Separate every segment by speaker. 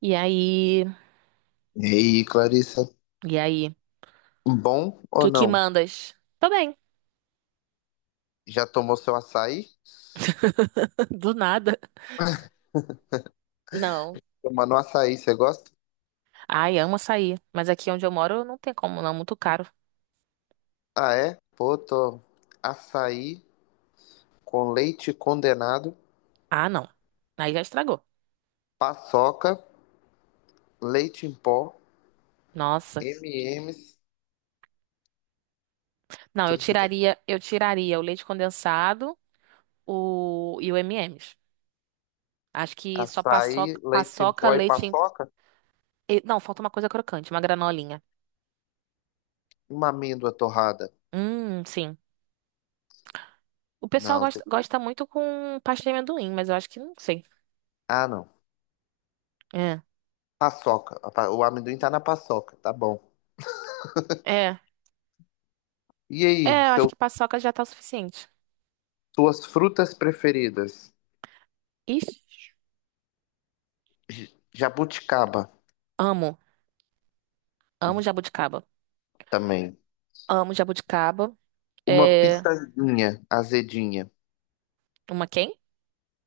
Speaker 1: E aí?
Speaker 2: E aí, Clarissa,
Speaker 1: E aí? O
Speaker 2: bom ou
Speaker 1: que que
Speaker 2: não?
Speaker 1: mandas? Tô bem.
Speaker 2: Já tomou seu açaí?
Speaker 1: Do nada. Não.
Speaker 2: Tomando açaí, você gosta?
Speaker 1: Ai, amo açaí. Mas aqui onde eu moro não tem como, não. Muito caro.
Speaker 2: Ah, é? Pô, tô açaí com leite condenado,
Speaker 1: Ah, não. Aí já estragou.
Speaker 2: paçoca, leite em pó,
Speaker 1: Nossa.
Speaker 2: M&M's,
Speaker 1: Não, eu
Speaker 2: tudo de bom.
Speaker 1: tiraria, eu tiraria o leite condensado, o e o M&M's. Acho que só
Speaker 2: Açaí,
Speaker 1: paçoca,
Speaker 2: leite em
Speaker 1: paçoca,
Speaker 2: pó e
Speaker 1: leite em...
Speaker 2: paçoca?
Speaker 1: Não, falta uma coisa crocante, uma granolinha.
Speaker 2: Uma amêndoa torrada.
Speaker 1: Sim. O pessoal
Speaker 2: Não,
Speaker 1: gosta, gosta muito com pasta de amendoim, mas eu acho que não sei.
Speaker 2: ah, não.
Speaker 1: É.
Speaker 2: Paçoca. O amendoim tá na paçoca, tá bom.
Speaker 1: É.
Speaker 2: E aí,
Speaker 1: É, eu acho que paçoca já tá o suficiente.
Speaker 2: suas frutas preferidas?
Speaker 1: Ixi,
Speaker 2: Jabuticaba
Speaker 1: amo. Amo jabuticaba.
Speaker 2: também.
Speaker 1: Amo jabuticaba.
Speaker 2: Uma
Speaker 1: É...
Speaker 2: pitanguinha azedinha.
Speaker 1: Uma quem?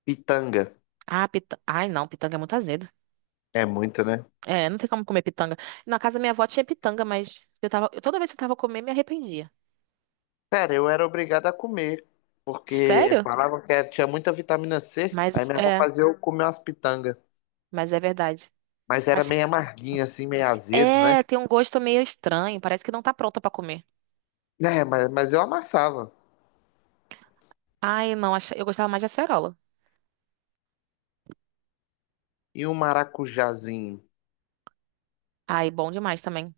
Speaker 2: Pitanga.
Speaker 1: Ah, pitanga. Ai, não, pitanga é muito azedo.
Speaker 2: É muito, né?
Speaker 1: É, não tem como comer pitanga. Na casa da minha avó tinha pitanga, mas toda vez que eu tava comendo, me arrependia.
Speaker 2: Cara, eu era obrigado a comer, porque
Speaker 1: Sério?
Speaker 2: falava que tinha muita vitamina C, aí
Speaker 1: Mas
Speaker 2: minha avó
Speaker 1: é,
Speaker 2: fazia eu comer umas pitangas.
Speaker 1: mas é verdade.
Speaker 2: Mas era
Speaker 1: Acho
Speaker 2: meio amarguinha, assim, meio azedo, né?
Speaker 1: é, tem um gosto meio estranho, parece que não tá pronta pra comer.
Speaker 2: É, mas eu amassava.
Speaker 1: Ai, não, eu gostava mais de acerola.
Speaker 2: E um maracujazinho?
Speaker 1: Ai, bom demais também.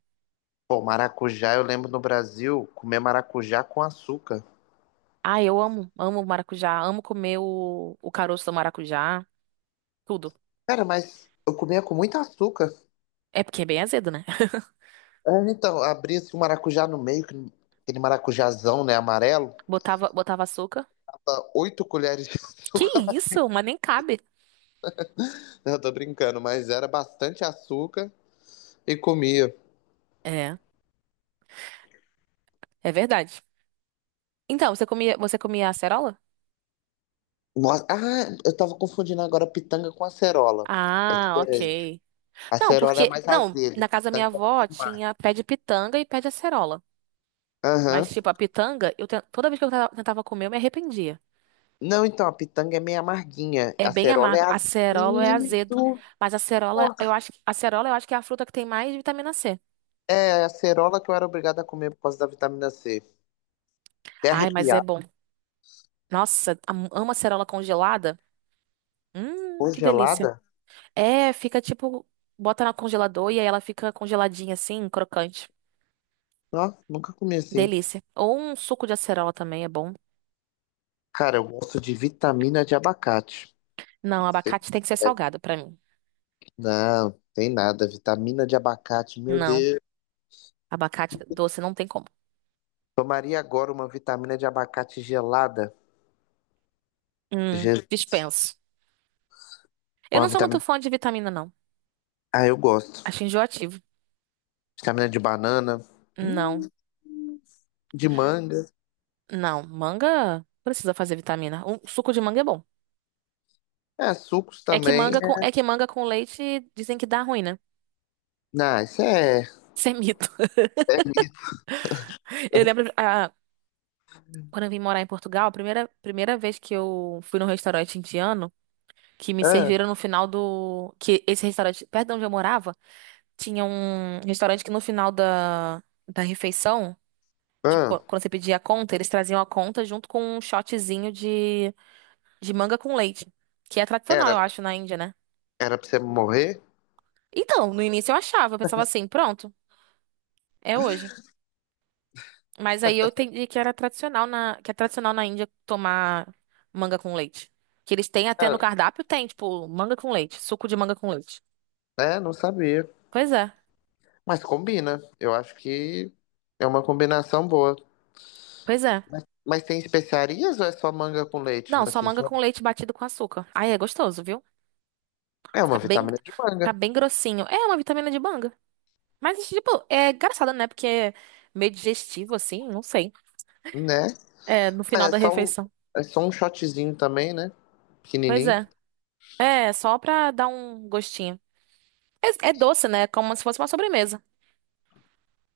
Speaker 2: Pô, maracujá, eu lembro no Brasil, comer maracujá com açúcar.
Speaker 1: Ai, eu amo maracujá, amo comer o caroço do maracujá, tudo.
Speaker 2: Cara, mas eu comia com muito açúcar.
Speaker 1: É porque é bem azedo, né?
Speaker 2: É, então, abria-se o maracujá no meio, aquele maracujazão, né, amarelo.
Speaker 1: Botava, botava açúcar.
Speaker 2: Tava oito colheres de
Speaker 1: Que
Speaker 2: açúcar.
Speaker 1: isso? Mas nem cabe.
Speaker 2: Eu tô brincando, mas era bastante açúcar e comia.
Speaker 1: É, é verdade. Então, você comia acerola?
Speaker 2: Nossa, ah, eu tava confundindo agora pitanga com acerola. É
Speaker 1: Ah,
Speaker 2: diferente.
Speaker 1: ok.
Speaker 2: A
Speaker 1: Não,
Speaker 2: acerola é
Speaker 1: porque,
Speaker 2: mais
Speaker 1: não,
Speaker 2: azedo,
Speaker 1: na casa da minha
Speaker 2: pitanga é mais
Speaker 1: avó
Speaker 2: amarga.
Speaker 1: tinha pé de pitanga e pé de acerola. Mas,
Speaker 2: Aham.
Speaker 1: tipo, a pitanga, toda vez que tentava comer, eu me arrependia.
Speaker 2: Não, então, a pitanga é meio amarguinha.
Speaker 1: É
Speaker 2: A
Speaker 1: bem
Speaker 2: acerola é
Speaker 1: amargo. Acerola é azedo.
Speaker 2: azedo.
Speaker 1: Mas acerola, eu acho que é a fruta que tem mais vitamina C.
Speaker 2: É, a acerola que eu era obrigado a comer por causa da vitamina C. Até
Speaker 1: Ai, mas é
Speaker 2: arrepiar.
Speaker 1: bom. Nossa, amo acerola congelada. Que delícia.
Speaker 2: Congelada?
Speaker 1: É, fica tipo, bota na congelador e aí ela fica congeladinha assim, crocante.
Speaker 2: Ó, nunca comi assim.
Speaker 1: Delícia. Ou um suco de acerola também é bom.
Speaker 2: Cara, eu gosto de vitamina de abacate.
Speaker 1: Não, abacate tem que ser salgado pra mim.
Speaker 2: Não, tem nada. Vitamina de abacate, meu
Speaker 1: Não,
Speaker 2: Deus.
Speaker 1: abacate doce não tem como.
Speaker 2: Tomaria agora uma vitamina de abacate gelada. Je-
Speaker 1: Dispenso. Eu
Speaker 2: Uma
Speaker 1: não sou muito
Speaker 2: vitamina.
Speaker 1: fã de vitamina, não.
Speaker 2: Ah, eu gosto.
Speaker 1: Acho enjoativo.
Speaker 2: Vitamina de banana, hum,
Speaker 1: Não,
Speaker 2: de manga.
Speaker 1: não. Manga precisa fazer vitamina. Um suco de manga é bom.
Speaker 2: É, sucos
Speaker 1: É que
Speaker 2: também.
Speaker 1: manga com, é
Speaker 2: É.
Speaker 1: que manga com leite dizem que dá ruim, né?
Speaker 2: Não, isso é.
Speaker 1: Isso é mito.
Speaker 2: é-
Speaker 1: Eu lembro, quando eu vim morar em Portugal, a primeira, primeira vez que eu fui num restaurante indiano, que me
Speaker 2: ah,
Speaker 1: serviram no final do. Que esse restaurante, perto de onde eu morava, tinha um restaurante que no final da, refeição, tipo,
Speaker 2: ah,
Speaker 1: quando você pedia a conta, eles traziam a conta junto com um shotzinho de manga com leite, que é tradicional,
Speaker 2: era,
Speaker 1: eu acho, na Índia, né?
Speaker 2: era pra você morrer?
Speaker 1: Então, no início eu achava, eu pensava assim, pronto, é hoje. Mas aí eu entendi que é tradicional na Índia tomar manga com leite. Que eles têm até
Speaker 2: Ah,
Speaker 1: no cardápio, tem, tipo, manga com leite, suco de manga com leite.
Speaker 2: é, não sabia.
Speaker 1: Pois é,
Speaker 2: Mas combina. Eu acho que é uma combinação boa.
Speaker 1: pois é.
Speaker 2: Mas tem especiarias ou é só manga com leite, né?
Speaker 1: Não, só
Speaker 2: Assim,
Speaker 1: manga
Speaker 2: só.
Speaker 1: com leite batido com açúcar. Aí é gostoso, viu?
Speaker 2: É
Speaker 1: Fica
Speaker 2: uma
Speaker 1: bem,
Speaker 2: vitamina de
Speaker 1: fica
Speaker 2: manga,
Speaker 1: bem grossinho. É uma vitamina de manga. Mas, tipo, é engraçado, né? Porque é meio digestivo, assim, não sei.
Speaker 2: né?
Speaker 1: É, no
Speaker 2: Mas
Speaker 1: final
Speaker 2: É
Speaker 1: da
Speaker 2: só um,
Speaker 1: refeição.
Speaker 2: é só um shotzinho também, né?
Speaker 1: Pois
Speaker 2: Pequenininho.
Speaker 1: é. É, só pra dar um gostinho. É, é doce, né? Como se fosse uma sobremesa.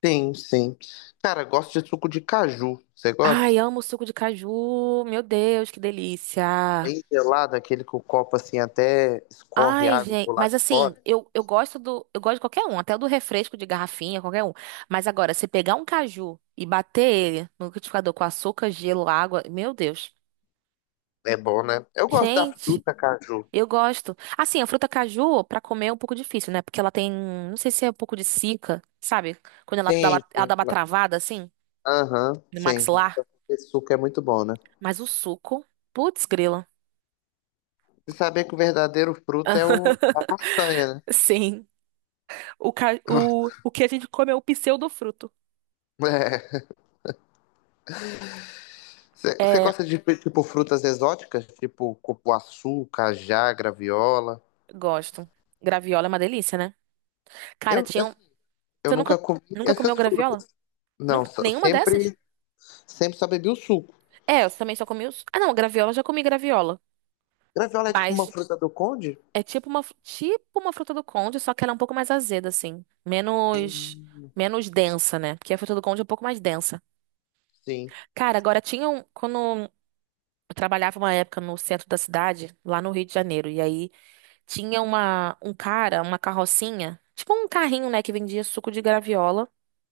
Speaker 2: Sim, sim. Cara, gosto de suco de caju. Você gosta?
Speaker 1: Ai, amo o suco de caju. Meu Deus, que delícia.
Speaker 2: Bem gelado, aquele que o copo assim até escorre
Speaker 1: Ai,
Speaker 2: água
Speaker 1: gente,
Speaker 2: pro
Speaker 1: mas
Speaker 2: lado de
Speaker 1: assim,
Speaker 2: fora.
Speaker 1: eu gosto de qualquer um, até o do refresco de garrafinha, qualquer um. Mas agora, se pegar um caju e bater ele no liquidificador com açúcar, gelo, água, meu Deus.
Speaker 2: É bom, né? Eu gosto da
Speaker 1: Gente,
Speaker 2: fruta caju.
Speaker 1: eu gosto. Assim, a fruta caju pra comer é um pouco difícil, né? Porque ela tem, não sei se é um pouco de cica, sabe? Quando ela dá
Speaker 2: Sim,
Speaker 1: uma, ela
Speaker 2: sim.
Speaker 1: dá uma travada assim
Speaker 2: Aham,
Speaker 1: no
Speaker 2: sim. Mas
Speaker 1: maxilar,
Speaker 2: esse suco é muito bom, né?
Speaker 1: mas o suco, putz, grila.
Speaker 2: Você sabia que o verdadeiro fruto é a castanha, né?
Speaker 1: Sim, o que a gente come é o pseudofruto.
Speaker 2: É. Você
Speaker 1: É.
Speaker 2: gosta de, tipo, frutas exóticas? Tipo cupuaçu, cajá, graviola?
Speaker 1: Gosto. Graviola é uma delícia, né? Cara,
Speaker 2: Eu,
Speaker 1: tinha um...
Speaker 2: assim, eu
Speaker 1: Você nunca,
Speaker 2: nunca comi
Speaker 1: nunca comeu
Speaker 2: essas
Speaker 1: graviola?
Speaker 2: frutas. Não,
Speaker 1: Nunca... Nenhuma dessas?
Speaker 2: sempre só bebi o suco.
Speaker 1: É, eu também só comi os... Ah, não, graviola, eu já comi graviola.
Speaker 2: Graviola é tipo uma
Speaker 1: Mas
Speaker 2: fruta do conde?
Speaker 1: é tipo uma fruta do conde, só que ela é um pouco mais azeda, assim. Menos... Menos densa, né? Porque a fruta do conde é um pouco mais densa.
Speaker 2: Sim.
Speaker 1: Cara, agora tinha um... Quando eu trabalhava uma época no centro da cidade, lá no Rio de Janeiro, e aí tinha uma, um cara, uma carrocinha, tipo um carrinho, né, que vendia suco de graviola.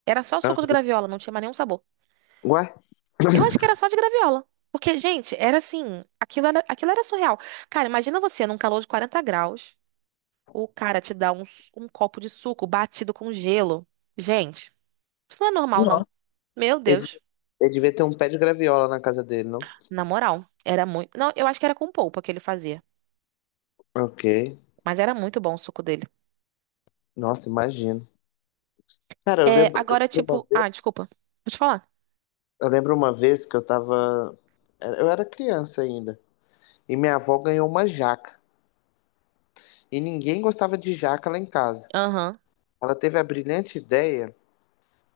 Speaker 1: Era só suco de
Speaker 2: Uhum.
Speaker 1: graviola, não tinha mais nenhum sabor.
Speaker 2: Ué?
Speaker 1: Eu acho que era só de graviola. Porque, gente, era assim, aquilo era surreal. Cara, imagina você num calor de 40 graus, o cara te dá um copo de suco batido com gelo. Gente, isso não é normal, não.
Speaker 2: Nossa.
Speaker 1: Meu
Speaker 2: Ele
Speaker 1: Deus.
Speaker 2: ele devia ter um pé de graviola na casa dele, não?
Speaker 1: Na moral, era muito. Não, eu acho que era com polpa que ele fazia.
Speaker 2: Ok.
Speaker 1: Mas era muito bom o suco dele.
Speaker 2: Nossa, imagino. Cara, eu
Speaker 1: É,
Speaker 2: lembro, eu
Speaker 1: agora,
Speaker 2: lembro uma
Speaker 1: tipo. Ah,
Speaker 2: vez.
Speaker 1: desculpa. Vou te falar.
Speaker 2: Eu lembro uma vez que eu tava. Eu era criança ainda. E minha avó ganhou uma jaca. E ninguém gostava de jaca lá em casa.
Speaker 1: Aham.
Speaker 2: Ela teve a brilhante ideia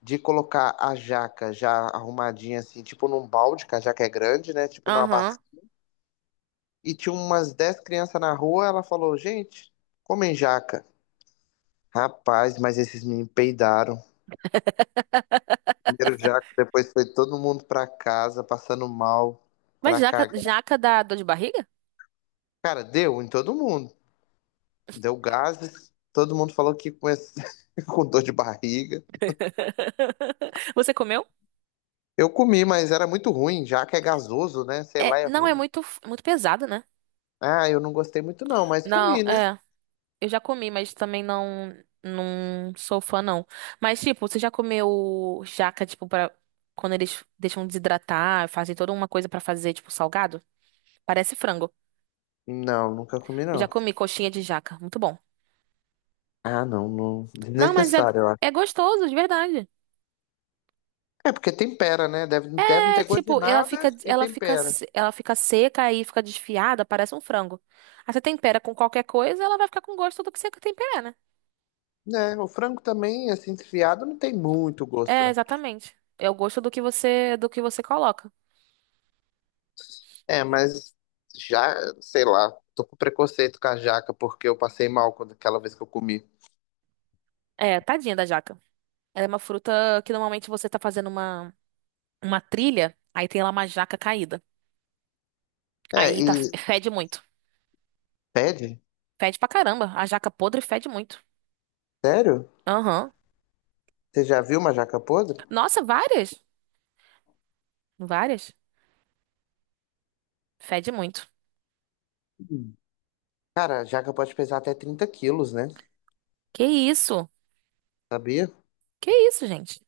Speaker 2: de colocar a jaca já arrumadinha, assim, tipo num balde, que a jaca é grande, né? Tipo numa bacia,
Speaker 1: Aham.
Speaker 2: e tinha umas 10 crianças na rua. Ela falou: Gente, comem jaca. Rapaz, mas esses meninos peidaram. Primeiro jaca, depois foi todo mundo pra casa, passando mal,
Speaker 1: Mas
Speaker 2: pra
Speaker 1: jaca,
Speaker 2: cagar.
Speaker 1: jaca dá dor de barriga?
Speaker 2: Cara, deu em todo mundo. Deu gases. Todo mundo falou que com dor de barriga.
Speaker 1: Você comeu?
Speaker 2: Eu comi, mas era muito ruim. Jaca é gasoso, né? Sei lá,
Speaker 1: É,
Speaker 2: é
Speaker 1: não, é
Speaker 2: ruim.
Speaker 1: muito, muito pesado, né?
Speaker 2: Ah, eu não gostei muito não, mas
Speaker 1: Não,
Speaker 2: comi, né?
Speaker 1: é. Eu já comi, mas também não, não sou fã, não. Mas, tipo, você já comeu jaca, tipo, pra quando eles deixam desidratar, fazem toda uma coisa pra fazer, tipo, salgado? Parece frango.
Speaker 2: Não, nunca comi
Speaker 1: Eu já
Speaker 2: não.
Speaker 1: comi coxinha de jaca. Muito bom.
Speaker 2: Ah, não, não.
Speaker 1: Não, mas é,
Speaker 2: Desnecessário. Eu
Speaker 1: é gostoso, de verdade.
Speaker 2: É porque tempera, né? Deve não
Speaker 1: É
Speaker 2: ter gosto de
Speaker 1: tipo,
Speaker 2: nada e
Speaker 1: ela fica,
Speaker 2: tempera.
Speaker 1: se- ela fica seca e fica desfiada, parece um frango. Aí você tempera com qualquer coisa, ela vai ficar com gosto do que você tempera, né?
Speaker 2: Né? O frango também, assim, desfiado, não tem muito gosto,
Speaker 1: É,
Speaker 2: né?
Speaker 1: exatamente. É o gosto do que você coloca.
Speaker 2: É, mas já, sei lá, tô com preconceito com a jaca porque eu passei mal quando, aquela vez que eu comi.
Speaker 1: É, tadinha da jaca. Ela é uma fruta que normalmente você tá fazendo uma trilha, aí tem lá uma jaca caída.
Speaker 2: É,
Speaker 1: Aí tá,
Speaker 2: e
Speaker 1: fede muito.
Speaker 2: pede?
Speaker 1: Fede pra caramba. A jaca podre fede muito.
Speaker 2: Sério?
Speaker 1: Aham.
Speaker 2: Você já viu uma jaca podre?
Speaker 1: Nossa, várias? Várias? Fede muito.
Speaker 2: Hum. Cara, a jaca pode pesar até 30 quilos, né?
Speaker 1: Que isso?
Speaker 2: Sabia?
Speaker 1: Que isso, gente?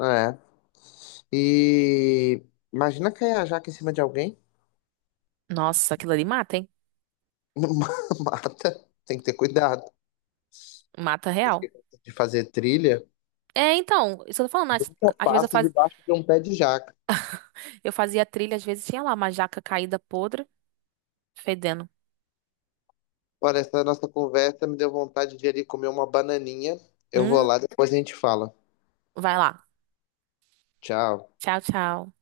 Speaker 2: É. E imagina cair a jaca em cima de alguém.
Speaker 1: Nossa, aquilo ali mata, hein?
Speaker 2: Mata. Tem que ter cuidado.
Speaker 1: Mata
Speaker 2: Tem que ter
Speaker 1: real.
Speaker 2: cuidado de fazer trilha.
Speaker 1: É, então, isso eu tô falando. Às,
Speaker 2: Nunca
Speaker 1: às vezes
Speaker 2: passo debaixo de um pé de jaca.
Speaker 1: eu fazia trilha, às vezes tinha lá uma jaca caída podre, fedendo.
Speaker 2: Olha, essa nossa conversa me deu vontade de ir ali comer uma bananinha. Eu vou
Speaker 1: Hum,
Speaker 2: lá, depois a gente fala.
Speaker 1: vai lá.
Speaker 2: Tchau.
Speaker 1: Tchau, tchau.